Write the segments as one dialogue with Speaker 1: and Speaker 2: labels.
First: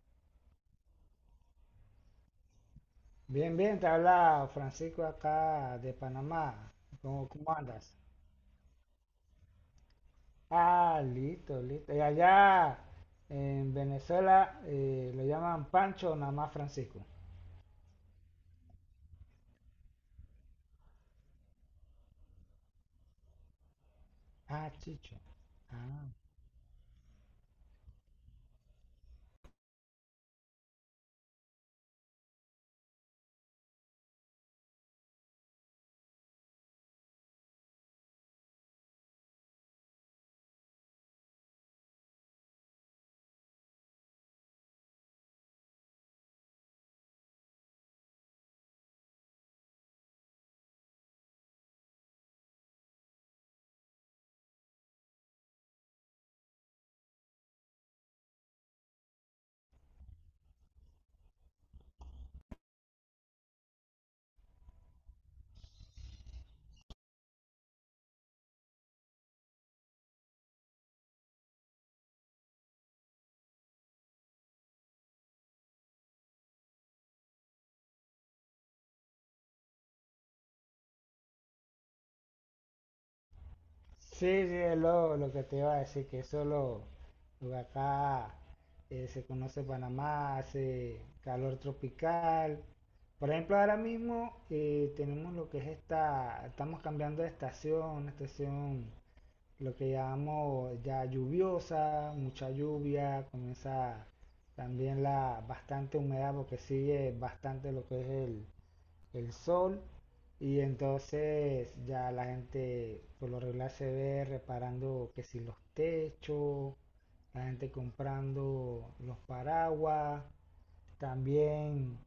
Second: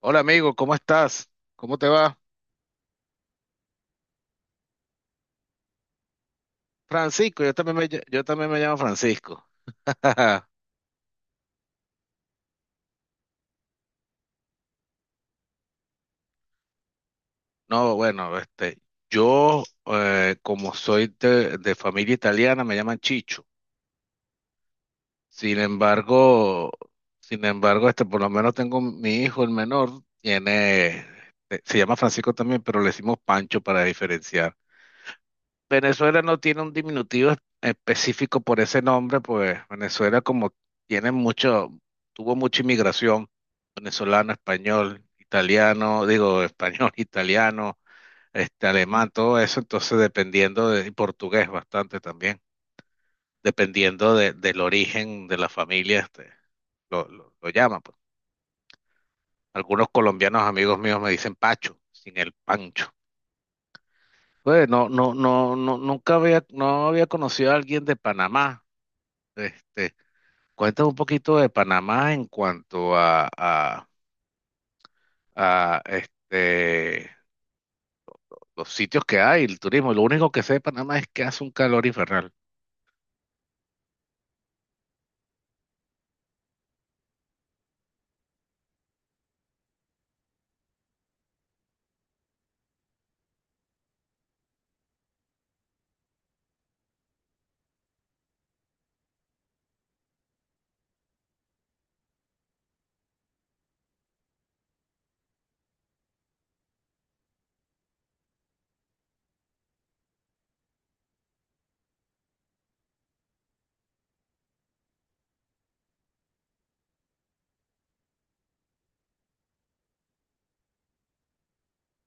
Speaker 1: Hola amigo, ¿cómo estás? ¿Cómo te va?
Speaker 2: Bien, bien, te habla Francisco acá de Panamá. ¿Cómo,
Speaker 1: Francisco,
Speaker 2: cómo andas?
Speaker 1: yo también me llamo Francisco.
Speaker 2: Ah, listo, listo. Y allá en Venezuela lo llaman Pancho, o nada más Francisco.
Speaker 1: No, bueno, este, yo como soy de familia italiana me llaman Chicho.
Speaker 2: Ah, Chicho.
Speaker 1: Sin
Speaker 2: Ah.
Speaker 1: embargo, sin embargo, este, por lo menos tengo mi hijo, el menor, tiene, este, se llama Francisco también, pero le decimos Pancho para diferenciar. Venezuela no tiene un diminutivo específico por ese nombre, pues Venezuela como tiene mucho, tuvo mucha inmigración, venezolano, español, italiano, digo español, italiano, este alemán, todo eso, entonces y portugués bastante también, dependiendo del origen de la familia, este, lo llaman, pues. Algunos colombianos amigos míos me dicen Pacho, sin el Pancho. Pues no, no, no, no, nunca había, no había conocido a alguien de Panamá. Este, cuéntame un poquito de Panamá en cuanto a este, los sitios que hay, el turismo. Lo único que sé de Panamá es que hace un calor infernal.
Speaker 2: Sí, sí, es lo que te iba a decir, que eso lo que acá se conoce Panamá, hace calor tropical. Por ejemplo, ahora mismo tenemos lo que es esta, estamos cambiando de estación, una estación. Lo que llamamos ya lluviosa, mucha lluvia, comienza también la bastante humedad porque sigue bastante lo que es el sol y entonces ya la gente por lo regular se ve reparando que si los techos, la gente comprando los paraguas también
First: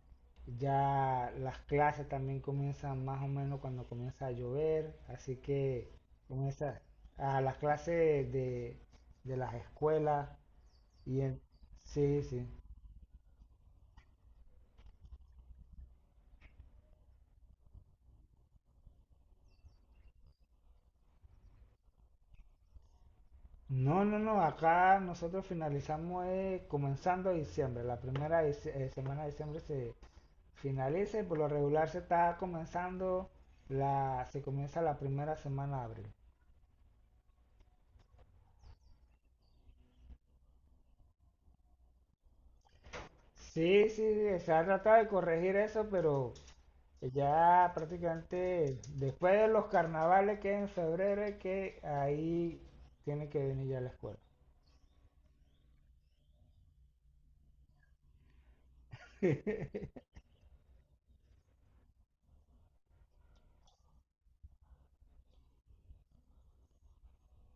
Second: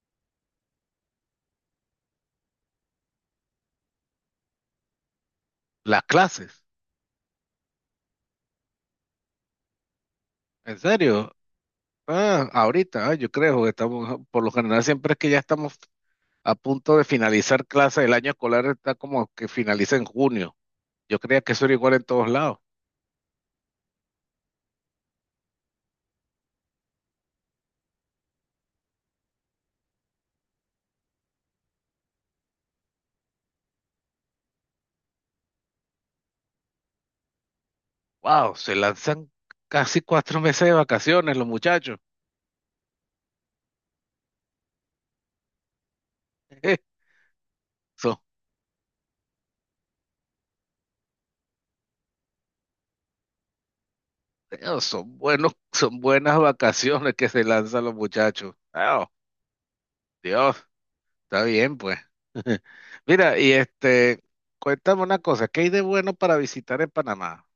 Speaker 2: ya las clases también comienzan más o menos cuando comienza a llover, así que
Speaker 1: Las clases,
Speaker 2: comienza a las clases de las escuelas
Speaker 1: ¿en
Speaker 2: y
Speaker 1: serio?
Speaker 2: en- sí, sí.
Speaker 1: Ah, ahorita, ah, yo creo que estamos, ah, Por lo general siempre es que ya estamos a punto de finalizar clases. El año escolar está como que finaliza en junio. Yo creía que eso era igual en todos lados.
Speaker 2: No, no, no, acá nosotros finalizamos comenzando diciembre, la primera semana de diciembre se finaliza y por lo regular se está comenzando la, se comienza la primera semana de abril.
Speaker 1: Wow, se lanzan casi cuatro meses de vacaciones los muchachos.
Speaker 2: Sí, sí, sí, se ha tratado de corregir eso, pero que ya
Speaker 1: Son
Speaker 2: prácticamente después de los carnavales que es en febrero es que ahí tiene que venir ya la escuela.
Speaker 1: Dios, son buenos, son buenas vacaciones que se lanzan los muchachos. Ah, Dios, está bien, pues. Mira, y este, cuéntame una cosa, ¿qué hay de bueno para visitar en Panamá?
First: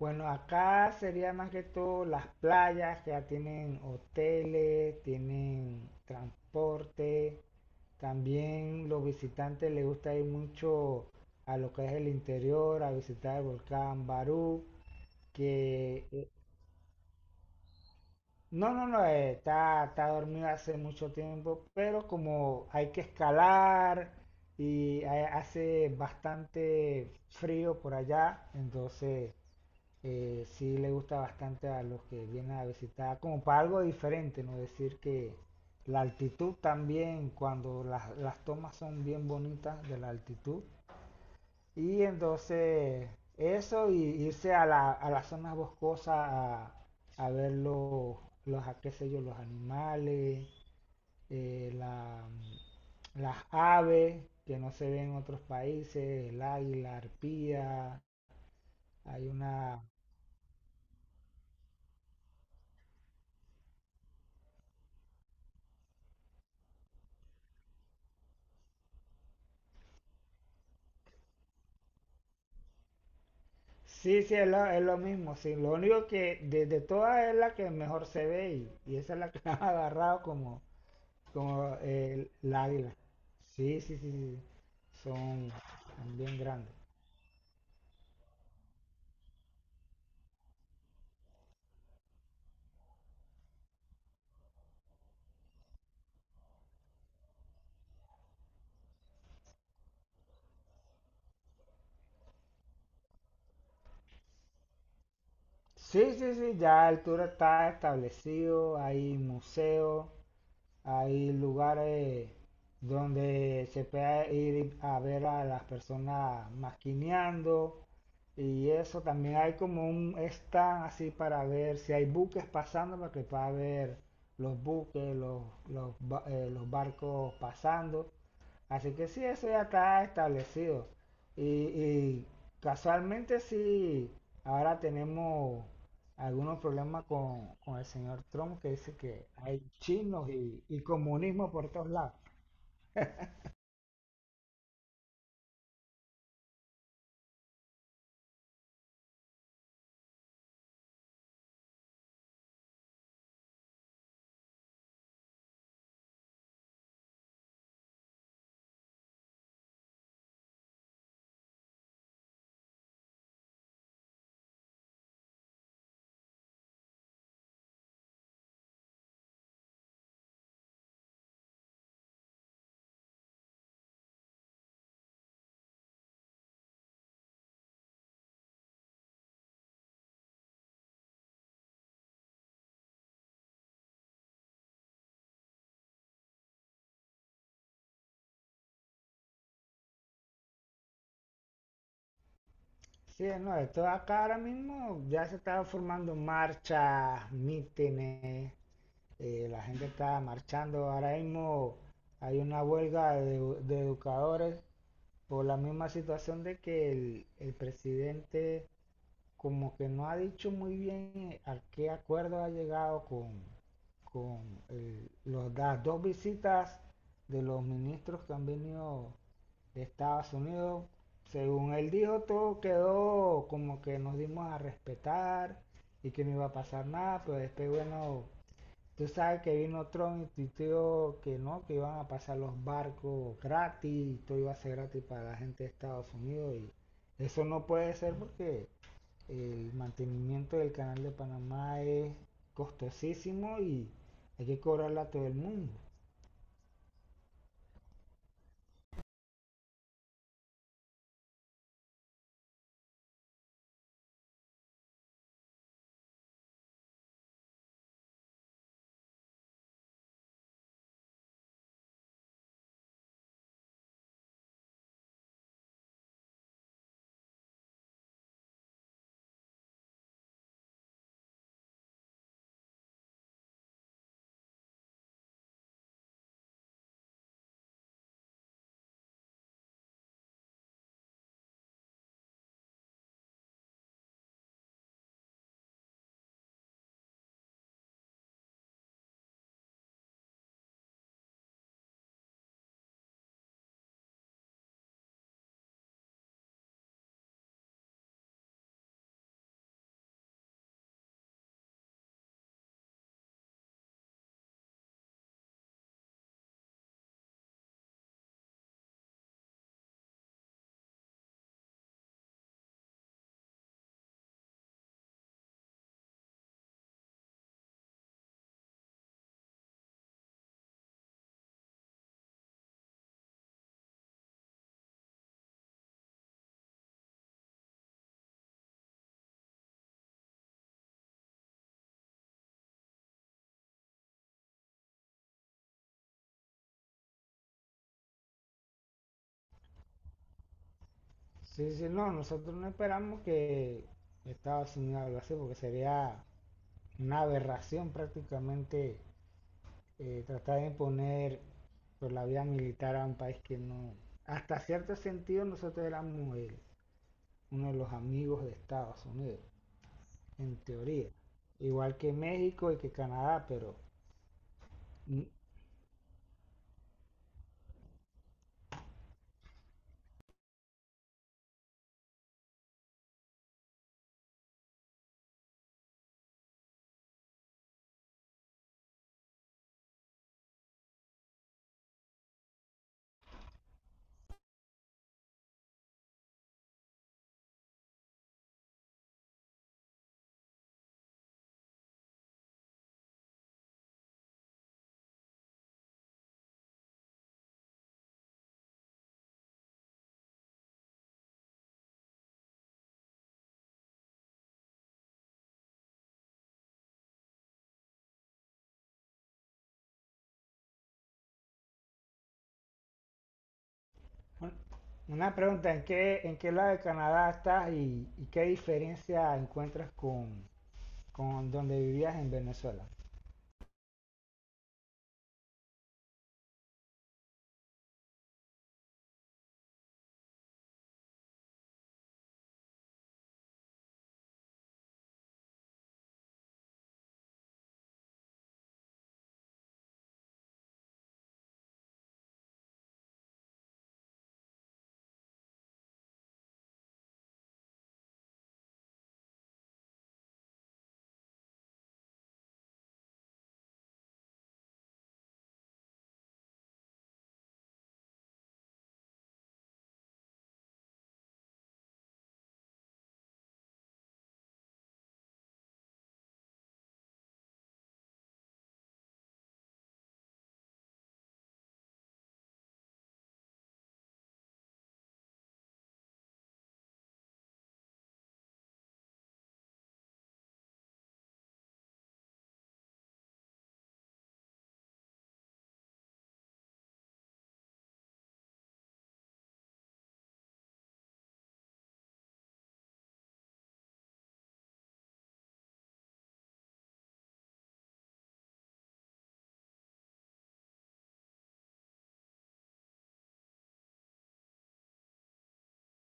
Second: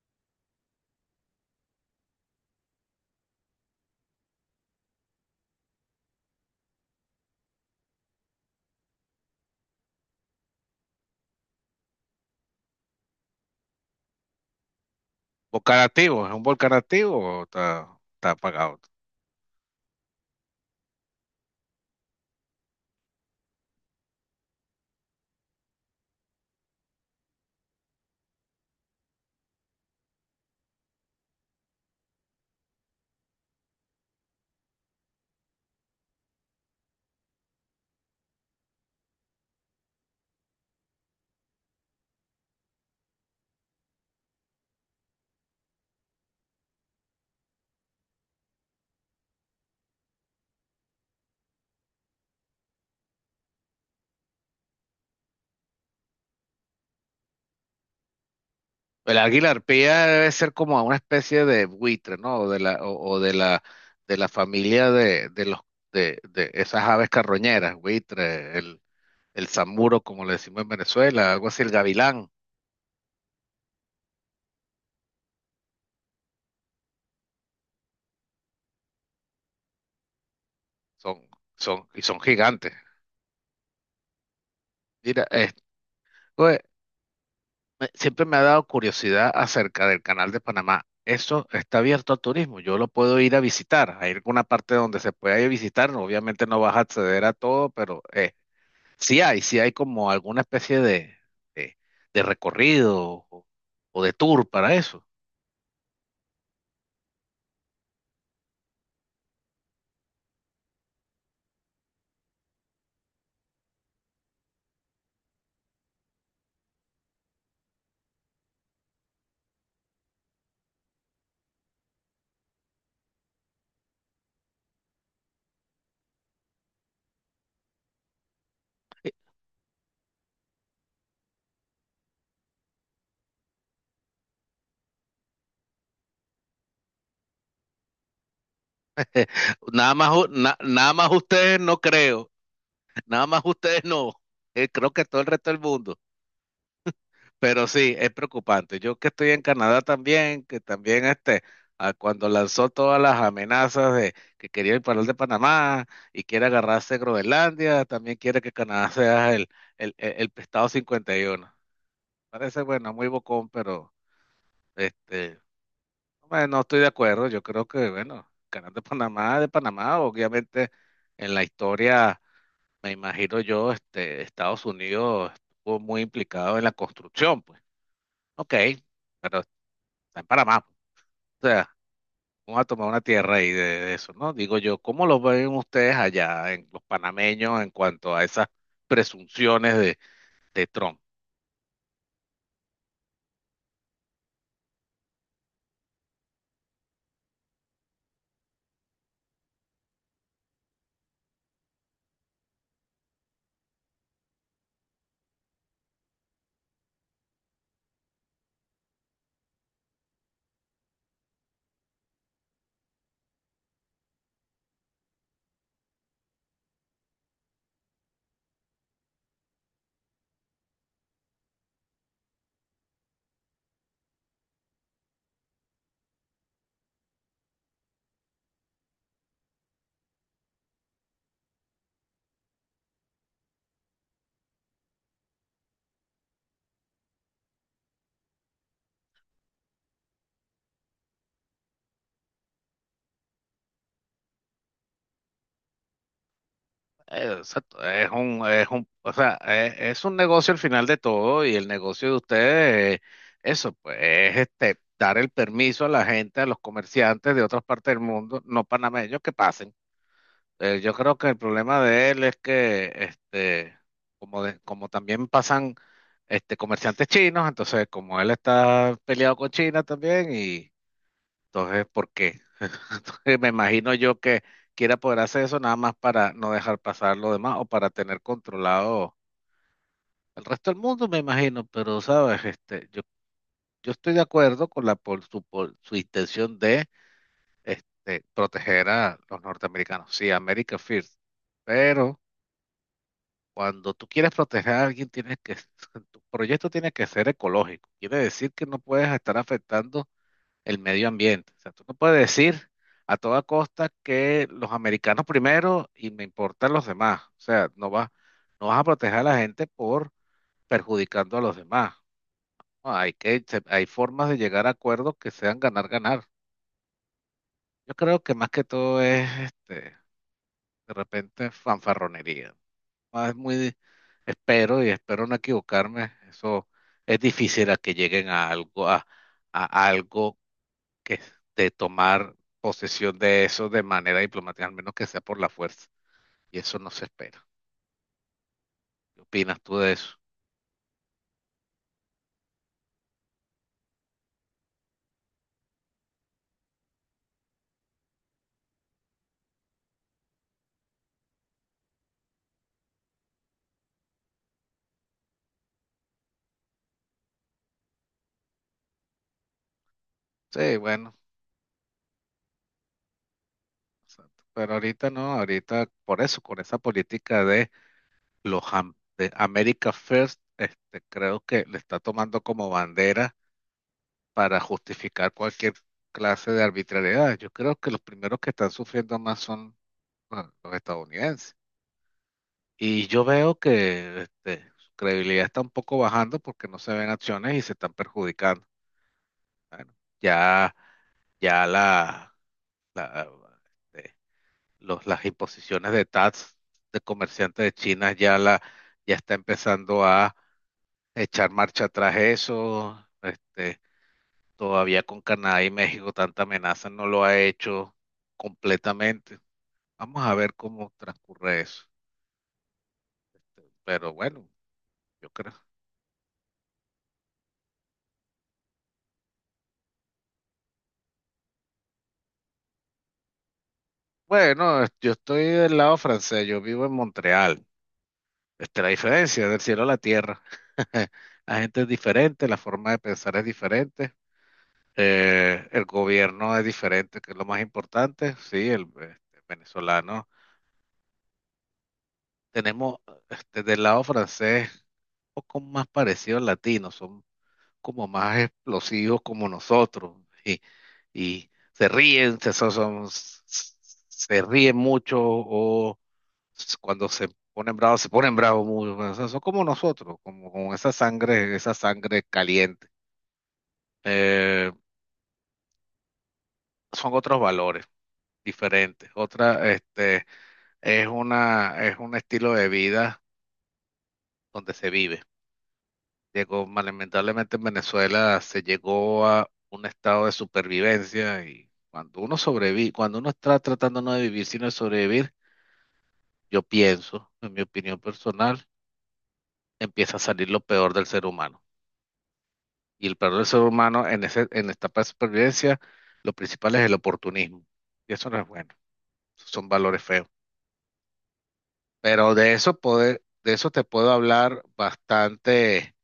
Speaker 2: Bueno, acá sería más que todo las playas, que ya tienen hoteles, tienen transporte, también los visitantes les gusta ir mucho a lo que es el interior, a visitar el volcán Barú,
Speaker 1: ¿Volcán
Speaker 2: que
Speaker 1: activo? ¿Es un volcán activo o está
Speaker 2: no,
Speaker 1: apagado?
Speaker 2: no, no, está, está dormido hace mucho tiempo, pero como hay que escalar y hace bastante frío por allá, entonces sí le gusta bastante a los que vienen a visitar, como para algo diferente, ¿no? Decir que la altitud también, cuando las tomas son bien bonitas de la altitud, y entonces eso y irse a la, a las zonas boscosas a ver los, a qué sé yo, los animales, eh, la- las aves que no se ven en otros países, el águila, arpía,
Speaker 1: El
Speaker 2: hay
Speaker 1: águila
Speaker 2: una...
Speaker 1: arpía debe ser como una especie de buitre, ¿no? O de la, De la familia de esas aves carroñeras, buitre, el zamuro, como le decimos en Venezuela, algo así, el gavilán.
Speaker 2: Sí, sí, es lo mismo, sí. Lo único que de todas es la que mejor se ve y esa es la que han agarrado como,
Speaker 1: Son,
Speaker 2: como
Speaker 1: son, y
Speaker 2: eh,
Speaker 1: son
Speaker 2: el
Speaker 1: gigantes.
Speaker 2: águila. Sí, sí, sí, sí.
Speaker 1: Mira,
Speaker 2: Son, son bien
Speaker 1: oye,
Speaker 2: grandes.
Speaker 1: siempre me ha dado curiosidad acerca del canal de Panamá. Eso está abierto al turismo. Yo lo puedo ir a visitar. Hay alguna parte donde se pueda ir a visitar. No, obviamente no vas a acceder a todo, pero sí hay como alguna especie de, de recorrido o de tour para eso.
Speaker 2: Sí, sí, sí, ya el tour está establecido, hay museos, hay lugares donde se puede ir a ver a las personas maquineando y eso, también hay como un stand así para ver si hay buques pasando, para que pueda ver los buques, los, los, los barcos pasando. Así que
Speaker 1: Eh,
Speaker 2: sí, eso ya está establecido. Y, y casualmente sí, ahora tenemos algunos problemas con el señor Trump que dice que hay chinos y
Speaker 1: Nada más
Speaker 2: comunismo
Speaker 1: ustedes
Speaker 2: por
Speaker 1: no
Speaker 2: todos lados.
Speaker 1: creo. Nada más ustedes no. Creo que todo el resto del mundo. Pero sí, es preocupante. Yo que estoy en Canadá también, que también cuando lanzó todas las amenazas de que quería el paral de Panamá y quiere agarrarse Groenlandia, también quiere que Canadá sea el pescado 51. Parece, bueno, muy bocón, pero este, bueno, no estoy de acuerdo. Yo creo que, bueno, Canal de Panamá, obviamente en la historia, me imagino yo, este, Estados Unidos estuvo muy implicado en la construcción, pues. Ok, pero está en Panamá, pues. O sea, vamos a tomar una tierra ahí de eso, ¿no? Digo yo, ¿cómo lo ven ustedes allá, en los panameños, en cuanto a esas presunciones de Trump?
Speaker 2: Sí, no, esto acá ahora mismo ya se están formando marchas, mítines, la gente está marchando. Ahora mismo hay una huelga de educadores por la misma situación de que el presidente como que no ha dicho muy bien a qué acuerdo ha llegado con las dos visitas de los ministros que han venido de Estados Unidos. Según él dijo, todo quedó como que nos dimos a respetar y que no iba a pasar nada, pero después, bueno, tú sabes que vino Trump y tuiteó que no, que iban a pasar los barcos gratis y todo iba a ser gratis para la gente de Estados Unidos. Y eso no puede ser porque el mantenimiento del canal de Panamá es costosísimo y hay que cobrarla a todo el mundo.
Speaker 1: Exacto, es un, o sea, es un negocio al final de todo y el negocio de ustedes, eso, pues, es este, dar el permiso a la gente, a los comerciantes de otras partes del mundo, no panameños, que pasen. Yo creo que el problema de él es que, este, como, como también pasan este, comerciantes chinos, entonces como él está peleado con China también, y entonces, ¿por qué? Entonces, me imagino yo que quiera poder hacer eso nada más para no dejar pasar lo demás o para tener controlado el resto del mundo, me imagino, pero sabes, este, yo estoy de acuerdo con la por su intención de este, proteger a los norteamericanos. Sí, America First, pero cuando tú quieres proteger a alguien, tienes que, tu proyecto tiene que ser ecológico. Quiere decir que no puedes estar afectando el medio ambiente. O sea, tú no puedes decir a toda costa que los americanos primero y me importan los demás. O sea, no vas a proteger a la gente por perjudicando a los demás. No, hay hay formas de llegar a acuerdos que sean ganar, ganar. Yo creo que más que todo es, este, de repente fanfarronería. Ah, Es muy, espero y espero no equivocarme. Eso es difícil a que lleguen a a algo que es de tomar posesión de eso de manera diplomática, al menos que sea por la fuerza. Y eso no se espera. ¿Qué opinas tú de eso?
Speaker 2: Sí, dice, no, nosotros no esperamos que Estados Unidos lo hace porque sería una aberración prácticamente, tratar de imponer por la vía militar a un país que no, hasta cierto sentido nosotros éramos uno de los amigos de Estados Unidos, en
Speaker 1: Sí,
Speaker 2: teoría,
Speaker 1: bueno,
Speaker 2: igual que México y que Canadá, pero
Speaker 1: exacto, pero ahorita
Speaker 2: mm,
Speaker 1: no, ahorita por eso, con esa política de de America First, este, creo que le está tomando como bandera para justificar cualquier clase de arbitrariedad. Yo creo que los primeros que están sufriendo más son bueno, los estadounidenses. Y yo veo que este, su credibilidad está un poco bajando porque no se ven acciones y se están perjudicando. Bueno, ya, ya la, la, este, los, las imposiciones de tax de comerciantes de China ya está empezando a echar marcha atrás eso. Este, todavía con Canadá y México tanta amenaza no lo ha hecho completamente. Vamos a ver cómo transcurre eso. Pero bueno,
Speaker 2: bueno, una
Speaker 1: yo creo.
Speaker 2: pregunta, en qué lado de Canadá estás y qué diferencia encuentras con donde vivías en Venezuela?
Speaker 1: Bueno, yo estoy del lado francés, yo vivo en Montreal. Esta es la diferencia del cielo a la tierra. La gente es diferente, la forma de pensar es diferente, el gobierno es diferente, que es lo más importante. Sí, el, este, venezolano. Tenemos este, del lado francés un poco más parecido al latino, son como más explosivos como nosotros y, y se ríen, se ríen mucho o cuando se ponen bravos muy, o sea, son como nosotros, como con esa sangre caliente. Eh, son otros valores diferentes. Otra, este, es una, es un estilo de vida donde se vive. Lamentablemente en Venezuela se llegó a un estado de supervivencia y cuando uno sobrevive, cuando uno está tratando no de vivir sino de sobrevivir, yo pienso, en mi opinión personal, empieza a salir lo peor del ser humano. Y el peor del ser humano en esta etapa de supervivencia, lo principal es el oportunismo. Y eso no es bueno, esos son valores feos. Pero de eso poder, de eso te puedo hablar bastante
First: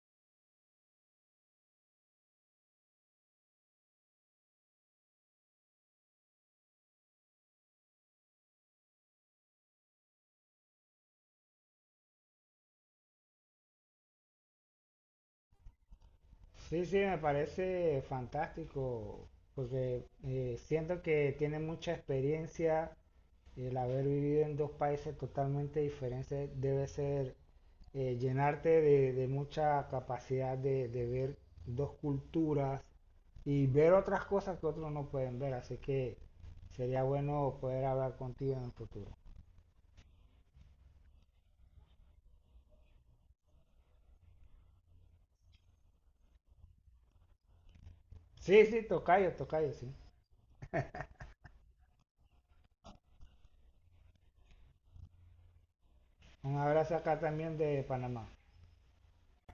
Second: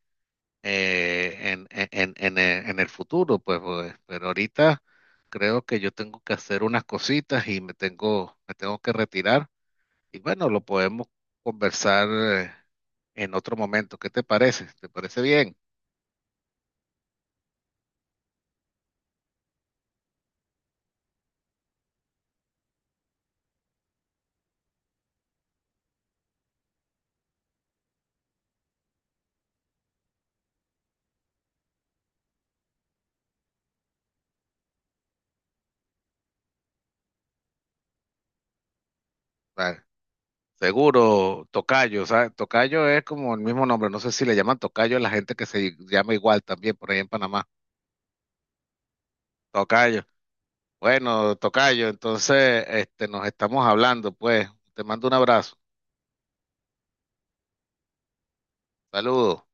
Speaker 1: eh, en, en- en- en- el futuro, pues, pues, pero ahorita creo que yo tengo que hacer unas cositas y me tengo que retirar. Y bueno, lo podemos conversar en otro momento. ¿Qué te parece? ¿Te parece bien?
Speaker 2: Sí, sí, me parece fantástico porque siento que tiene mucha experiencia, el haber vivido en dos países totalmente diferentes debe ser, llenarte de mucha capacidad de ver dos culturas y ver otras cosas que otros no pueden ver. Así que sería bueno poder hablar contigo en el futuro.
Speaker 1: Vale. Seguro, tocayo, ¿sabes? Tocayo es como el mismo nombre, no sé si le llaman tocayo a la gente que se llama igual también por ahí en Panamá.
Speaker 2: Sí, sí, tocayo, tocayo, sí.
Speaker 1: Tocayo. Bueno, tocayo, entonces este, nos estamos hablando, pues. Te mando un abrazo.
Speaker 2: Un abrazo acá también de Panamá.
Speaker 1: Saludos.